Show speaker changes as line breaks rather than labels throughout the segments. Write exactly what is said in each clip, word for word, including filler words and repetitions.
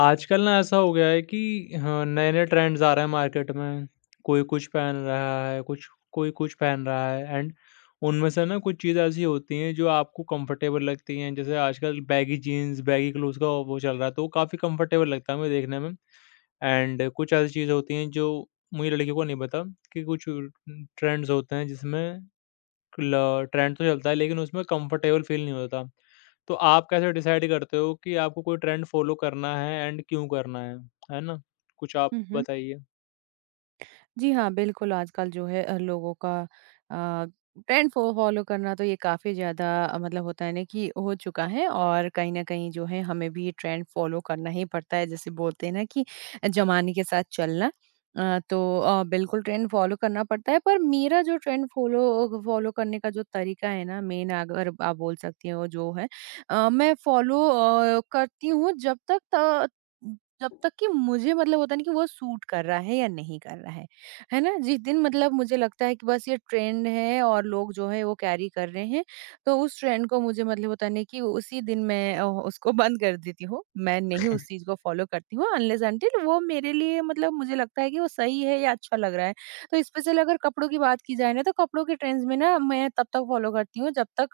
आजकल ना ऐसा हो गया है कि हाँ, नए-नए ट्रेंड्स आ रहे हैं मार्केट में। कोई कुछ पहन रहा है, कुछ कोई कुछ पहन रहा है एंड उनमें से ना कुछ चीज़ें ऐसी होती हैं जो आपको कंफर्टेबल लगती हैं। जैसे आजकल बैगी जीन्स, बैगी क्लोथ्स का वो चल रहा है तो वो काफ़ी कंफर्टेबल लगता है मुझे देखने में। एंड कुछ ऐसी चीज़ें होती हैं जो मुझे लड़कियों को नहीं पता कि कुछ ट्रेंड्स होते हैं जिसमें ल ट्रेंड तो चलता है लेकिन उसमें कंफर्टेबल फील नहीं होता। तो आप कैसे डिसाइड करते हो कि आपको कोई ट्रेंड फ़ॉलो करना है एंड क्यों करना है? है ना? कुछ
Hı
आप
hı.
बताइए?
जी हाँ, बिल्कुल आजकल जो है अ, लोगों का अ, ट्रेंड फॉ फॉलो करना तो ये काफ़ी ज़्यादा अ, मतलब होता है ना कि हो चुका है और कहीं न कहीं जो है हमें भी ट्रेंड फॉलो करना ही पड़ता है। जैसे बोलते हैं ना कि ज़माने के साथ चलना। अ, तो अ, बिल्कुल ट्रेंड फॉलो करना पड़ता है पर मेरा जो ट्रेंड फॉलो फॉलो करने का जो तरीका है ना मेन अगर आप बोल सकती हो जो है अ, मैं फॉलो अ, करती हूँ जब तक त जब तक कि मुझे मतलब होता है ना कि वो सूट कर रहा है या नहीं कर रहा है। है ना? जिस दिन मतलब मुझे लगता है कि बस ये ट्रेंड है और लोग जो है वो कैरी कर रहे हैं, तो उस ट्रेंड को मुझे मतलब होता नहीं कि उसी दिन मैं अ, उसको बंद कर देती हूँ। मैं नहीं उस चीज़ को फ़ॉलो करती हूँ अनलेस अंटिल वो मेरे लिए मतलब मुझे लगता है कि वो सही है या अच्छा लग रहा है। तो स्पेशली अगर कपड़ों की बात की जाए ना, तो कपड़ों के ट्रेंड्स में ना मैं तब तक फ़ॉलो करती हूँ जब तक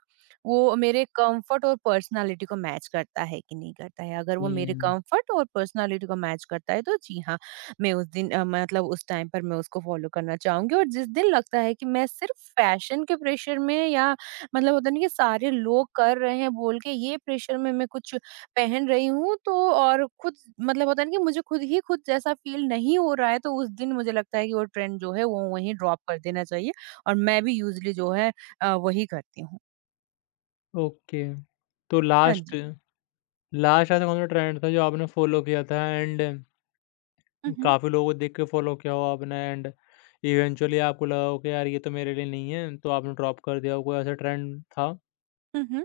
वो मेरे कम्फ़र्ट और पर्सनैलिटी को मैच करता है कि नहीं करता है। अगर वो मेरे
हुँ।
कम्फ़र्ट और पर्सनैलिटी को मैच करता है तो जी हाँ। मैं उस दिन अ, मतलब उस टाइम पर मैं उसको फॉलो करना चाहूंगी और जिस दिन लगता है कि मैं सिर्फ फैशन के प्रेशर में या मतलब होता नहीं कि सारे लोग कर रहे हैं बोल के ये प्रेशर में मैं कुछ पहन रही हूँ तो और खुद मतलब होता है ना कि मुझे खुद ही खुद जैसा फील नहीं हो रहा है तो उस दिन मुझे लगता है कि वो ट्रेंड जो है वो वहीं ड्रॉप कर देना चाहिए और मैं भी यूजली जो है अ, वही करती हूँ।
ओके। तो
हाँ जी।
लास्ट लास्ट ऐसा कौन-सा ट्रेंड था जो आपने फ़ॉलो किया था एंड
हम्म।
काफ़ी लोगों को देख के फ़ॉलो किया हो आपने एंड इवेंचुअली आपको लगा हो कि यार ये तो मेरे लिए नहीं है, तो आपने ड्रॉप कर दिया हो? कोई ऐसा ट्रेंड था?
हम्म।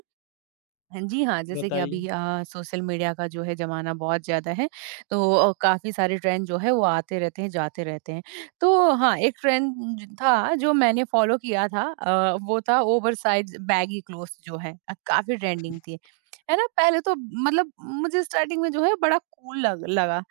हाँ जी, हाँ, जैसे कि
बताइए?
अभी अ, सोशल मीडिया का जो है ज़माना बहुत ज़्यादा है, तो अ, काफ़ी सारे ट्रेंड जो है वो आते रहते हैं, जाते रहते हैं। तो हाँ, एक ट्रेंड ज था जो मैंने फ़ॉलो किया था अ, वो था ओवरसाइज़ बैगी क्लोथ्स जो है अ, काफ़ी ट्रेंडिंग थी। है ना? पहले तो मतलब मुझे स्टार्टिंग में जो है बड़ा कूल लग लगा।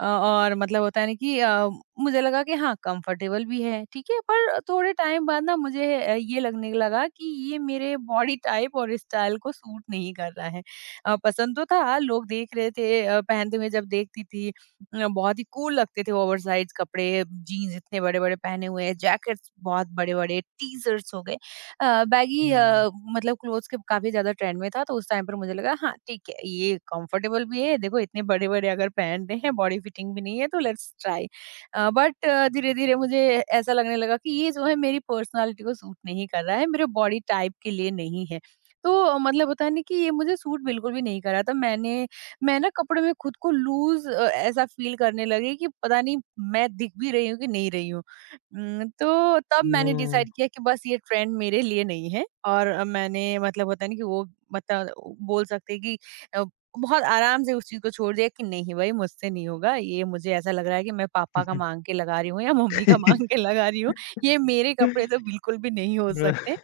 अ, और मतलब होता है ना कि अ, मुझे लगा कि हाँ कंफर्टेबल भी है ठीक है पर थोड़े टाइम बाद ना मुझे अ, ये लगने लगा कि ये मेरे बॉडी टाइप और स्टाइल को सूट नहीं कर रहा है। अ, पसंद तो था, लोग देख रहे थे अ, पहनते हुए, जब देखती थी अ, बहुत ही कूल लगते थे ओवर साइज कपड़े, जीन्स इतने बड़े बड़े पहने हुए, जैकेट्स बहुत बड़े बड़े, टी शर्ट्स हो गए, अ, बैगी
हुँ, हुँ।
अ, मतलब क्लोथ्स के काफ़ी ज़्यादा ट्रेंड में था, तो उस टाइम पर मुझे लगा हाँ, ठीक है, ये कंफर्टेबल भी है, देखो इतने बड़े-बड़े अगर पहन रहे हैं, बॉडी फिटिंग भी नहीं है, तो लेट्स ट्राई। अ, बट धीरे-धीरे मुझे ऐसा लगने लगा कि ये जो है मेरी पर्सनैलिटी को सूट नहीं कर रहा है, मेरे बॉडी टाइप के लिए नहीं है। तो अ, मतलब होता है ना कि ये मुझे सूट बिल्कुल भी नहीं कर रहा था। मैंने मैं ना कपड़े में खुद को लूज़ अ, ऐसा फ़ील करने लगी कि पता नहीं मैं दिख भी रही हूँ कि नहीं रही हूँ। हुँ, तो तब मैंने डिसाइड किया कि बस ये ट्रेंड मेरे लिए नहीं है और अ, मैंने मतलब होता है ना कि वो मतलब वो बोल सकते हैं कि अ, बहुत आराम से उस चीज़ को छोड़ दिया कि नहीं भाई मुझसे नहीं होगा, ये मुझे ऐसा लग रहा है कि मैं पापा का माँग के लगा रही हूँ या मम्मी का माँग के लगा रही हूँ, ये मेरे
हुँ,
कपड़े तो बिल्कुल भी नहीं हो सकते।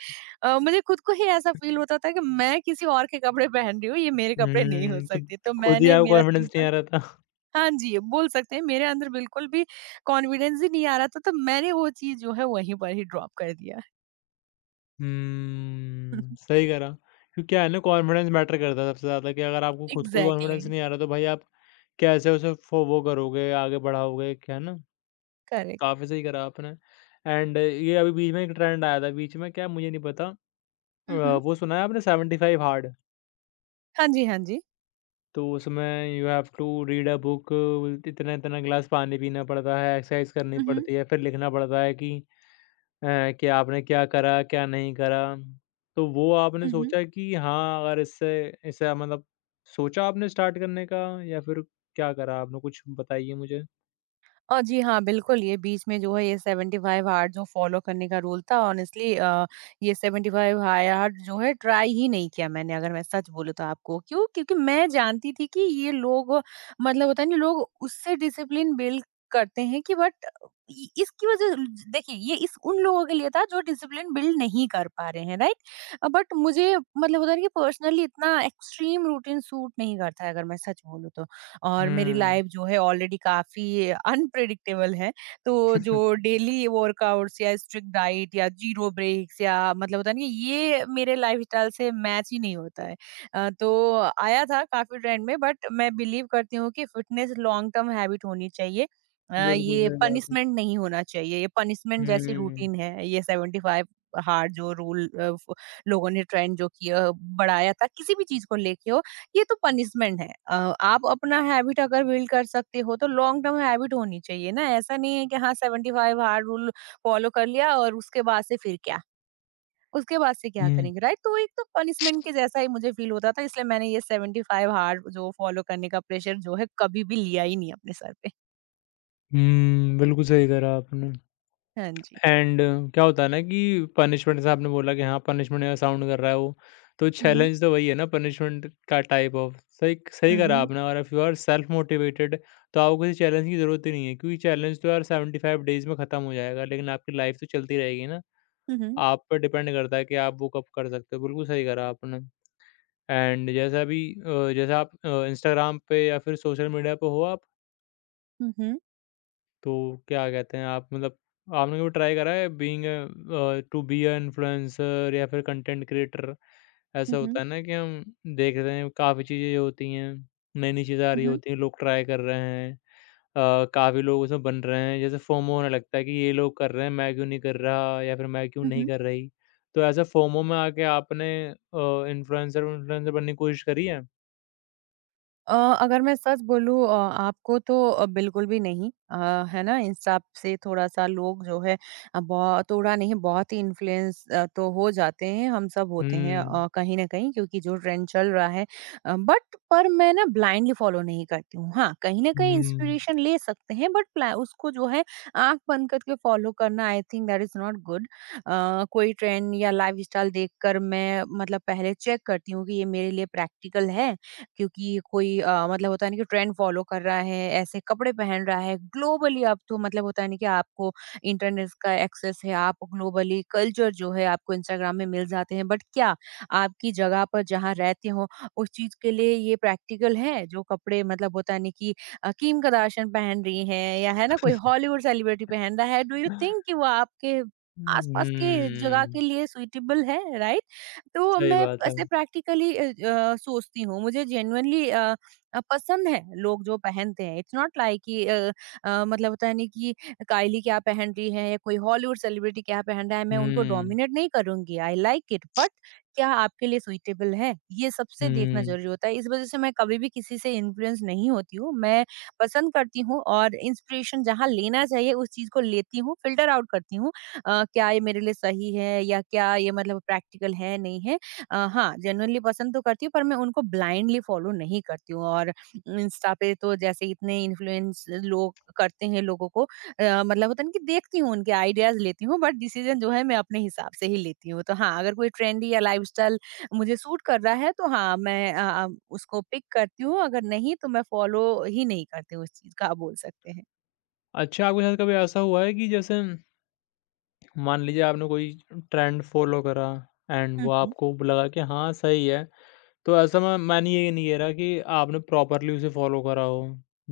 अ, मुझे खुद को ही ऐसा फ़ील होता था कि मैं किसी और के कपड़े पहन रही हूँ, ये मेरे कपड़े नहीं हो
तो
सकते, तो
खुद ही
मैंने
आपको
मेरा
कॉन्फिडेंस नहीं
सिंपल
आ रहा था?
हाँ जी, बोल सकते हैं मेरे अंदर बिल्कुल भी कॉन्फिडेंस ही नहीं आ रहा था, तो मैंने वो चीज़ जो है वहीं पर ही ड्रॉप कर दिया।
हम्म, सही करा क्योंकि क्या है ना कॉन्फिडेंस मैटर करता है सबसे ज़्यादा कि अगर आपको खुद को ही
एग्ज़ैक्टली,
कॉन्फिडेंस नहीं आ रहा तो भाई आप कैसे उसे फो वो करोगे, आगे बढ़ाओगे क्या है ना?
करेक्ट।
काफ़ी सही करा आपने एंड ये अभी बीच में एक ट्रेंड आया था, बीच में क्या मुझे नहीं पता।
हुँ,
अ,
हुँ।
वो सुना है आपने सेवन्टी फ़ाइव हार्ड।
हाँ जी, हाँ जी।
तो उसमें you have to read a book, इतना-इतना ग्लास पानी पीना पड़ता है, एक्सरसाइज करनी
हुँ, हुँ।
पड़ती है, फिर लिखना पड़ता है कि हैं, कि आपने क्या करा, क्या नहीं करा? तो वो आपने
हुँ, हुँ।
सोचा कि हाँ, अगर इससे ऐसा मतलब सोचा आपने स्टार्ट करने का या फिर क्या करा आपने? कुछ बताइए मुझे?
अ, जी हाँ, बिल्कुल, ये बीच में जो है ये सेवेंटी फाइव हार्ड जो फ़ॉलो करने का रूल था ऑनेस्टली अ, ये सेवेंटी फाइव हाय हार्ड जो है ट्राई ही नहीं किया मैंने अगर मैं सच बोलूँ तो आपको। क्यों? क्योंकि मैं जानती थी कि ये लोग मतलब होता है ना लोग उससे डिसिप्लिन बिल्ड करते हैं कि बट इ इसकी वज़ह देखिए, ये इस उन लोगों के लिए था जो डिसिप्लिन बिल्ड नहीं कर पा रहे हैं, राइट? अ, बट मुझे मतलब होता है ना कि पर्सनली इतना एक्सट्रीम रूटीन सूट नहीं करता है अगर मैं सच बोलूँ तो। और मेरी
हुँ,
लाइफ जो है ऑलरेडी काफ़ी अनप्रेडिक्टेबल है। तो जो डेली वर्कआउट्स या स्ट्रिक्ट डाइट या ज़ीरो ब्रेक्स या मतलब होता नहीं है ना ये मेरे लाइफस्टाइल से मैच ही नहीं होता है। अ, तो आया था काफ़ी ट्रेंड में बट मैं बिलीव करती हूँ कि फिटनेस लॉन्ग टर्म हैबिट होनी चाहिए। अ,
बिल्कुल
ये
सही बात है।
पनिशमेंट नहीं होना चाहिए। ये पनिशमेंट जैसी
हुँ,
रूटीन है। ये सेवेंटी फाइव हार्ड जो रूल अ, फ लोगों ने ट्रेंड जो किया बढ़ाया था किसी भी चीज़ को लेके हो, ये तो पनिशमेंट है। अ, आप अपना हैबिट अगर बिल्ड कर सकते हो तो लॉन्ग टर्म हैबिट होनी चाहिए ना, ऐसा नहीं है कि हाँ seventy five hard rule follow कर लिया और उसके बाद से फिर क्या उसके बाद से क्या
हुँ,
करेंगे, राइट? तो एक तो पनिशमेंट के जैसा ही मुझे फील होता था, इसलिए मैंने ये सेवेंटी फाइव हार्ड जो फॉलो करने का प्रेशर जो है कभी भी लिया ही नहीं अपने सर पे।
हुँ, बिल्कुल सही करा आपने।
हाँ जी।
एंड क्या होता है ना कि पनिशमेंट जैसे आपने बोला कि हाँ पनिशमेंट का साउंड कर रहा है वो, तो
हम्म।
चैलेंज तो वही है ना पनिशमेंट का टाइप ऑफ। सही सही
हम्म।
करा
हम्म।
आपने। और if you are self motivated तो आपको किसी चैलेंज की ज़रूरत ही नहीं है क्योंकि चैलेंज तो यार सेवन्टी फ़ाइव डेज़ में ख़त्म हो जाएगा लेकिन आपकी लाइफ तो चलती रहेगी ना।
हम्म।
आप पे डिपेंड करता है कि आप वो कब कर सकते हो। बिल्कुल सही करा आपने। एंड जैसा अभी अ, जैसे आप अ, इंस्टाग्राम पे या फिर सोशल मीडिया पे हो आप?
हम्म।
तो क्या कहते हैं आप मतलब आपने कभी ट्राई करा है being to be a influencer या फिर कंटेंट क्रिएटर? ऐसा
हम्म।
होता है ना कि हम देख रहे हैं काफ़ी चीज़ें होती हैं, नई-नई चीज़ें आ रही
हम्म।
होती हैं, लोग ट्राई कर रहे हैं। अ, काफ़ी लोग उसमें बन रहे हैं, जैसे फोमो होने लगता है कि ये लोग कर रहे हैं, मैं क्यों नहीं कर रहा या फिर मैं क्यों नहीं
हम्म।
कर रही? तो ऐसा फोमो में आके आपने अ, इन्फ्लुएंसर विन्फ्लुएंसर बनने की कोशिश करी है?
अ, अगर मैं सच बोलूँ अ, आपको तो अ, बिल्कुल भी नहीं। अ, है ना? इंस्टा से थोड़ा-सा लोग जो है अ, बहु थोड़ा नहीं बहुत ही इन्फ्लुएंस अ, तो हो जाते हैं, हम सब होते हैं अ,
हुँ।
कहीं न कहीं क्योंकि जो ट्रेंड चल रहा है अ, बट पर मैं ना ब्लाइंडली फ़ॉलो नहीं करती हूँ। हाँ, कहीं न कहीं
हुँ।
इंस्पिरेशन ले सकते हैं बट प्ला उसको जो है आँख बंद करके फ़ॉलो करना I think that is not good. Uh, कोई ट्रेंड या लाइफ़स्टाइल देखकर मैं मतलब पहले चेक करती हूँ कि ये मेरे लिए प्रैक्टिकल है, क्योंकि कोई अ, मतलब होता है ना कि ट्रेंड फॉलो कर रहा है, ऐसे कपड़े पहन रहा है। ग्लोबली अब तो मतलब होता है ना कि आपको इंटरनेट का एक्सेस है, आप ग्लोबली कल्चर जो है आपको इंस्टाग्राम में मिल जाते हैं। बट क्या आपकी जगह पर जहाँ रहते हो, उस चीज़ के लिए ये प्रैक्टिकल है? जो कपड़े मतलब होता है ना कि अ, किम करदाशियन पहन रही हैं या है ना कोई हॉलीवुड सेलिब्रिटी पहन रहा है, डू यू थिंक कि वो आपके आस-पास के जगह के
हुँ,
लिए सूटेबल है, राइट? तो
सही
मैं
बात है।
ऐसे प्रैक्टिकली अ, अ, सोचती हूँ, मुझे जेन्युइनली अ, अ, पसंद है लोग जो पहनते हैं, इट्स नॉट लाइक कि अ, अ, मतलब होता है नहीं कि कायली क्या पहन रही है या कोई हॉलीवुड सेलिब्रिटी क्या पहन रहा है, मैं उनको
हुँ,
डोमिनेट नहीं करूंगी, आई लाइक इट, बट क्या आपके लिए सुइटेबल है ये सबसे देखना
हुँ।
जरूरी होता है, इस वजह से मैं कभी भी किसी से इन्फ्लुएंस नहीं होती हूँ, मैं पसंद करती हूँ और इंस्पिरेशन जहाँ लेना चाहिए उस चीज को लेती हूँ, फिल्टर आउट करती हूँ अ, क्या ये मेरे लिए सही है या क्या ये मतलब प्रैक्टिकल है, नहीं है। अ, हाँ, जेनुइनली पसंद तो करती हूँ पर मैं उनको ब्लाइंडली फॉलो नहीं करती हूँ और इंस्टा पे तो जैसे इतने इन्फ्लुएंस लोग करते हैं लोगों को अ, मतलब होता है ना कि देखती हूँ, उनके आइडियाज़ लेती हूँ बट डिसीज़न जो है मैं अपने हिसाब से ही लेती हूँ। तो हाँ, अगर कोई ट्रेंडी या लाइफ़स्टाइल मुझे सूट कर रहा है तो हाँ, मैं अ अ, उसको पिक करती हूँ, अगर नहीं तो मैं फॉलो ही नहीं करती हूँ उस चीज़ का, आप बोल सकते हैं।
अच्छा आपके साथ कभी ऐसा हुआ है कि जैसे मान लीजिए आपने कोई ट्रेंड फ़ॉलो करा एंड
हुँ,
वो
हुँ।
आपको लगा कि हाँ, सही है। तो ऐसा मैं मैंने ये नहीं कह रहा कि आपने प्रॉपरली उसे फ़ॉलो करा हो।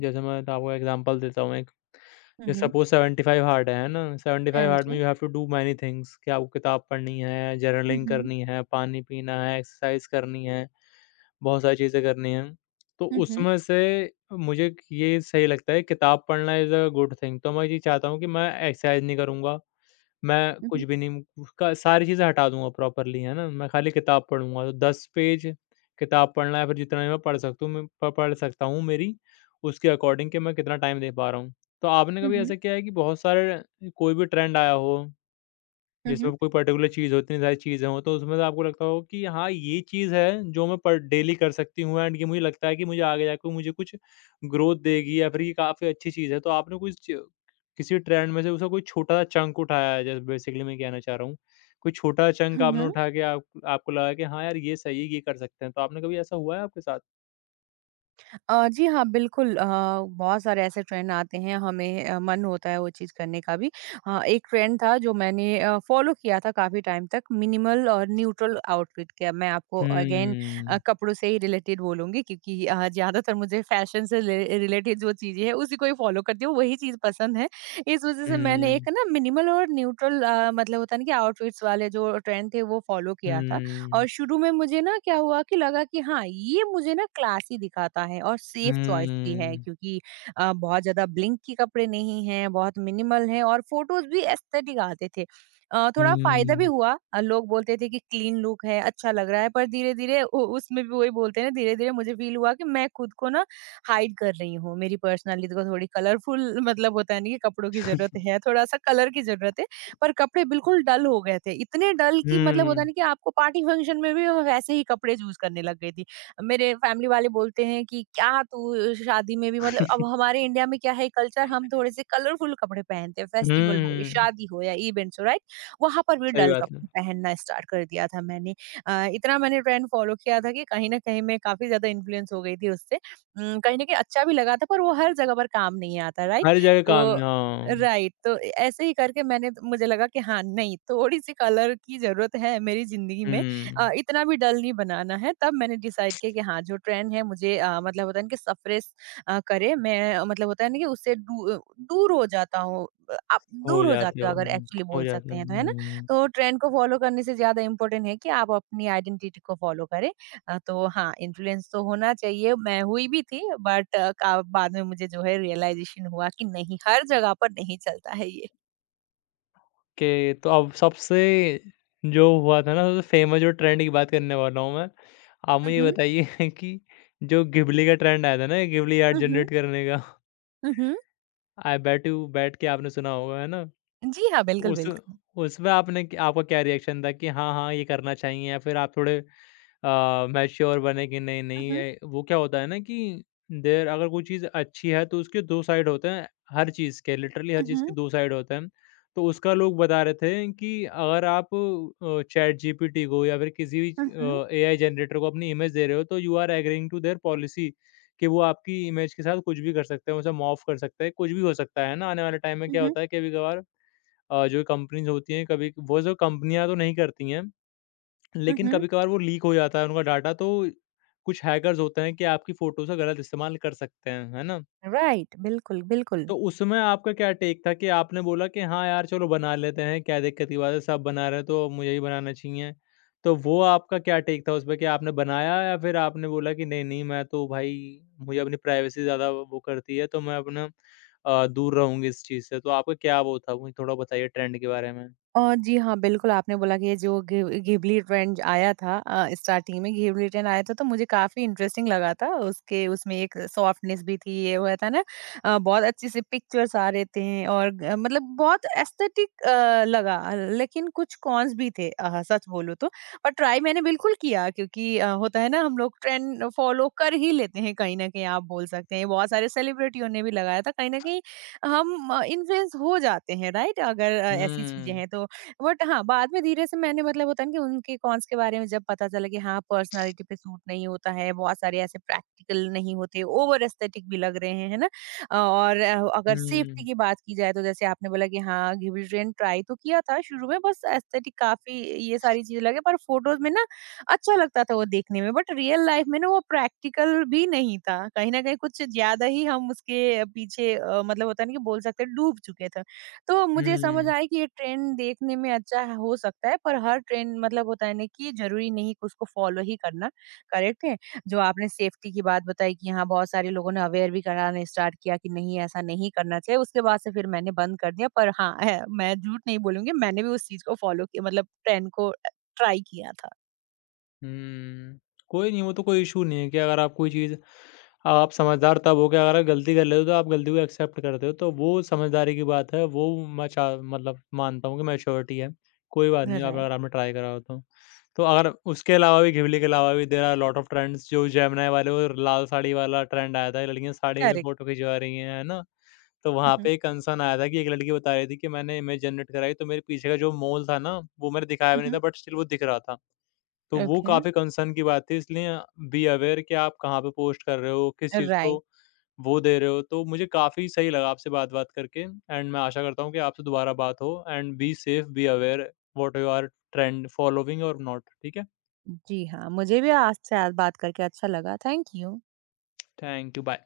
जैसे मैं तो आपको एग्ज़ाम्पल देता हूँ एक।
हुँ,
जैसे
हुँ।
सपोज़ सेवन्टी फ़ाइव हार्ड है, है ना?
हाँ
सेवन्टी फ़ाइव हार्ड में
जी।
You have to do many things कि आपको किताब पढ़नी है,
हुँ,
जर्नलिंग
हुँ।
करनी है, पानी पीना है, एक्सरसाइज़ करनी है। बहुत सारी चीज़ें करनी हैं। तो
हुँ, हुँ।
उसमें से मुझे ये सही लगता है किताब पढ़ना इज़ अ गुड थिंग तो मैं ये चाहता हूँ कि मैं एक्सरसाइज़ नहीं करूँगा, मैं
हुँ,
कुछ
हुँ।
भी नहीं उसका सारी चीज़ें हटा दूँगा प्रॉपर्ली, है ना? मैं खाली किताब पढ़ूँगा तो दस पेज किताब पढ़ना है फिर जितना भी मैं पढ़ सकता हूँ मैं प पढ़ सकता हूँ मेरी उसके अकॉर्डिंग कि मैं कितना टाइम दे पा रहा हूँ। तो आपने
हुँ,
कभी
हुँ।
ऐसा किया है कि बहुत सारे कोई भी ट्रेंड आया हो
हुँ, हुँ।
जिसमें कोई पर्टिकुलर चीज़ हो, इतनी सारी चीज़ें हो, तो उसमें से आपको लगता हो कि हाँ, ये चीज़ है जो मैं पर डेली कर सकती हूँ एंड ये मुझे लगता है कि मुझे आगे जाके मुझे कुछ ग्रोथ देगी या फिर ये काफ़ी अच्छी चीज़ है। तो आपने कुछ च- किसी ट्रेंड में से उसका कोई छोटा-सा चंक उठाया है, जैसे बेसिकली मैं कहना चाह रहा हूँ। कोई छोटा चंक
हुँ,
आपने
हुँ।
उठा के आप आपको लगा कि हाँ यार, ये सही है, ये कर सकते हैं। तो आपने कभी ऐसा हुआ है आपके साथ?
अ, जी हाँ, बिल्कुल अ, बहुत सारे ऐसे ट्रेंड आते हैं, हमें अ, मन होता है वो चीज़ करने का भी। हाँ, एक ट्रेंड था जो मैंने अ, फ़ॉलो किया था काफ़ी टाइम तक, मिनिमल और न्यूट्रल आउटफिट का। मैं आपको
हुँ।
अगेन अ,
हुँ,
कपड़ों से ही रिलेटेड बोलूँगी, क्योंकि अ, ज़्यादातर मुझे फ़ैशन से रिले रिलेटेड जो चीज़ें हैं, उसी को ही फ़ॉलो करती हूँ, वही चीज़ पसंद है। इस वज़ह से मैंने
हुँ,
एक ना मिनिमल और न्यूट्रल अ, मतलब होता है ना कि आउटफिट्स वाले जो ट्रेंड थे, वो फ़ॉलो किया था।
हुँ,
और शुरू में मुझे ना क्या हुआ कि लगा कि हाँ ये मुझे ना क्लासी दिखाता है और सेफ चॉइस भी है,
हुँ,
क्योंकि अ, बहुत ज्यादा ब्लिंक के कपड़े नहीं है बहुत मिनिमल है और फोटोज भी एस्थेटिक आते थे। अ, थोड़ा फायदा भी हुआ। अ, लोग बोलते थे कि क्लीन लुक है अच्छा लग रहा है, पर धीरे धीरे उसमें भी वही बोलते हैं ना, धीरे धीरे मुझे फील हुआ कि मैं खुद को ना हाइड कर रही हूँ। मेरी पर्सनालिटी को थोड़ी कलरफुल, मतलब होता है नहीं कि कपड़ों की जरूरत है, थोड़ा सा कलर की जरूरत है, पर कपड़े बिल्कुल डल हो गए थे। इतने डल कि मतलब होता
हुँ,
है ना कि आपको पार्टी फंक्शन में भी मैं वैसे ही कपड़े चूज़ करने लग गई थी। मेरे फैमिली वाले बोलते हैं कि क्या तू शादी में भी, मतलब अब हमारे इंडिया में क्या है कल्चर, हम थोड़े-से कलरफुल कपड़े पहनते हैं, फेस्टिवल हो या
हुँ,
शादी हो या इवेंट्स हो, राइट? वहाँ पर भी
सही
डल
बात है।
कपड़े पहनना स्टार्ट कर दिया था मैंने। अ, इतना मैंने ट्रेंड फ़ॉलो किया था कि कहीं न कहीं मैं काफ़ी ज़्यादा इन्फ्लुएंस हो गई थी उससे। उम, कहीं न कहीं अच्छा भी लगा था, पर वो हर जगह पर काम नहीं आता, राइट?
हर जगह काम
तो
न- हाँ।
राइट, तो ए- ऐसे ही करके मैंने, मुझे लगा कि हाँ नहीं, थोड़ी सी कलर की जरूरत है मेरी जिंदगी में। अ,
हुँ,
इतना भी डल नहीं बनाना है, तब मैंने डिसाइड किया कि हाँ जो ट्रेंड है मुझे, अ, मतलब होता है ना कि सफरेस करे मैं, अ, मतलब होता है ना कि उससे दू, दूर हो जाता हूँ। अ, आप
हो
दूर हो
जाते
जाते
हो
हो अगर, एक्चुअली
हो
बोल
जाते
सकते
हो।
हैं तो, है ना?
हुँ,
तो ट्रेंड को फॉलो करने से ज्यादा इम्पोर्टेंट है कि आप अपनी आइडेंटिटी को फॉलो करें। अ, तो हाँ, इन्फ्लुएंस तो होना चाहिए, मैं हुई भी थी, बट का बाद में मुझे जो है रियलाइज़ेशन हुआ कि नहीं, हर जगह पर नहीं चलता है ये।
के तो अब सबसे जो हुआ था ना सबसे फ़ेमस जो ट्रेंड की बात करने वाला हूँ मैं। आप
हुँ,
मुझे ये
हुँ।
बताइए कि जो घिबली का ट्रेंड आया था ना, घिबली आर्ट
हुँ, हुँ।
जनरेट करने का।
हुँ, हुँ।
आई बेट यू बेट के आपने सुना होगा, है ना?
जी हाँ, बिल्कुल,
उस
बिल्कुल।
उसमें आपने क आपका क्या रिएक्शन था कि हाँ, हाँ, ये करना चाहिए या फिर आप थोड़े अ, मैच्योर बने कि नहीं,
हुँ,
नहीं
हुँ।
ए, वो क्या होता है ना कि देर अगर कोई चीज़ अच्छी है तो उसके दो साइड होते हैं, हर चीज़ के लिटरली हर
हुँ,
चीज़ के
हुँ।
दो साइड होते हैं। तो उसका लोग बता रहे थे कि अगर आप अ, चैटजीपीटी को या फिर किसी भी
हुँ,
अ, एआई जनरेटर को अपनी इमेज दे रहे हो तो you are agreeing to their policy कि वो आपकी इमेज के साथ कुछ भी कर सकते हैं, उसे मॉर्फ कर सकते हैं, कुछ भी हो सकता है ना आने वाले टाइम में क्या
हुँ।
होता है कभी-कभार अ, जो कंपनीज़ होती हैं कभी वो जो कंपनियाँ तो नहीं करती हैं,
हुँ,
लेकिन
हुँ।
कभी-कभार वो लीक हो जाता है उनका डाटा तो कुछ हैकर्स होते हैं कि आपकी फ़ोटोज़ का गलत इस्तेमाल कर सकते हैं, है ना?
राइट, बिल्कुल, बिल्कुल।
तो उसमें आपका क्या टेक था कि आपने बोला कि हाँ यार चलो बना लेते हैं, क्या दिक्कत की बात है, सब बना रहे हैं तो मुझे ही बनाना चाहिए। तो वो आपका क्या टेक था उसपे कि आपने बनाया या फिर आपने बोला कि नहीं, नहीं मैं तो भाई मुझे अपनी प्राइवेसी ज़्यादा वो करती है तो मैं अपना अ, दूर रहूँगी इस चीज़ से। तो आपका क्या वो था? मुझे थोड़ा बताइए ट्रेंड के बारे में?
अ, जी हाँ, बिल्कुल, आपने बोला कि ये जो घिब घिबली ट्रेंड आया था, अ, स्टार्टिंग में घिबली ट्रेंड आया था तो मुझे काफ़ी इंटरेस्टिंग लगा था। उसके उसमें एक सॉफ्टनेस भी थी, ये हुआ था ना। अ, बहुत अच्छे से पिक्चर्स आ रहे थे और ग मतलब बहुत एस्थेटिक अ, लगा, लेकिन कुछ कॉन्स भी थे, अ, सच बोलूँ तो। पर ट्राई मैंने बिल्कुल किया, क्योंकि अ, होता है ना, हम लोग ट्रेंड फॉलो कर ही लेते हैं कहीं न कहीं, आप बोल सकते हैं। बहुत सारे सेलिब्रिटियों ने भी लगाया था, कहीं न कहीं हम इन्फ्लुएंस हो जाते हैं, राइट? अगर अ, ऐसी चीज़ें
हुँ।
हैं तो। बट हाँ, बाद में धीरे से मैंने, मतलब होता है ना कि उनके कॉन्स के बारे में जब पता चला कि हाँ, पर्सनैलिटी पे सूट नहीं होता है, बहुत सारे ऐसे प्रैक्टिकल नहीं होते, ओवर एस्थेटिक भी लग रहे हैं, है ना? अ, और अ, अगर सेफ्टी
हुँ,
की बात की जाए, तो जैसे आपने बोला कि हाँ, गिबरेलिन ट्राई तो किया था शुरू में, बस एस्थेटिक काफ़ी ये सारी चीज़ें लगे, पर फ़ोटोज़ में ना अच्छा लगता था वो देखने में, बट रियल लाइफ़ में ना वो प्रैक्टिकल भी नहीं था। कहीं न कहीं कुछ ज़्यादा ही हम उसके पीछे, अ, मतलब होता है ना कि बोल सकते हैं, डूब चुके थे। तो मुझे समझ
हुँ।
आया कि ये ट्रेंड देखने में अच्छा है हो सकता है, पर हर ट्रेंड, मतलब होता है ना कि ज़रूरी नहीं कि उसको फ़ॉलो ही करना, करेक्ट है? जो आपने सेफ्टी की बात बताई कि हाँ, बहुत सारे लोगों ने अवेयर भी कराना स्टार्ट किया कि नहीं, ऐसा नहीं करना चाहिए, उसके बाद से फिर मैंने बंद कर दिया। पर हाँ, है, मैं झूठ नहीं बोलूँगी, मैंने भी उस चीज़ को फ़ॉलो किया, मतलब ट्रेंड को अ, ट्राई किया था।
हुँ। कोई नहीं, वो तो कोई इश्यू नहीं है कि अगर आप कोई चीज़ आप समझदार तब हो के अगर आप गलती कर लेते हो, तो आप गलती को एक्सेप्ट करते हो, तो वो समझदारी की बात है। वो मैं चा मतलब मानता हूँ कि मैच्योरिटी है। कोई बात नहीं, आप
राइट,
अगर आपने ट्राई करा हो तो। तो अगर उसके अलावा भी घिबली के अलावा भी there are lot of trends जो जेमिनी वाले और लाल साड़ी वाला ट्रेंड आया था, लड़कियाँ साड़ी में
करेक्ट।
फ़ोटो खिंचवा रही हैं, है ना? तो
हुँ,
वहाँ
हुँ,
पे एक कंसर्न आया था कि एक लड़की बता रही थी कि मैंने इमेज जनरेट कराई, तो मेरे पीछे का जो मोल था ना, वो मैंने दिखाया
हुँ,
भी नहीं था
हुँ।
बट स्टिल वो दिख रहा था। तो वो
ओके,
काफ़ी कंसर्न की बात थी इसलिए बी अवेयर कि आप कहाँ पे पोस्ट कर रहे हो, किस चीज़ को
राइट।
वो दे रहे हो, तो मुझे काफ़ी सही लगा आपसे बात-बात करके एंड मैं आशा करता हूँ कि आपसे दोबारा बात हो and be safe, be aware what you are trend following और नॉट ठीक है?
जी हाँ, मुझे भी आपसे आज बात करके अच्छा लगा। Thank you.
Thank you, bye.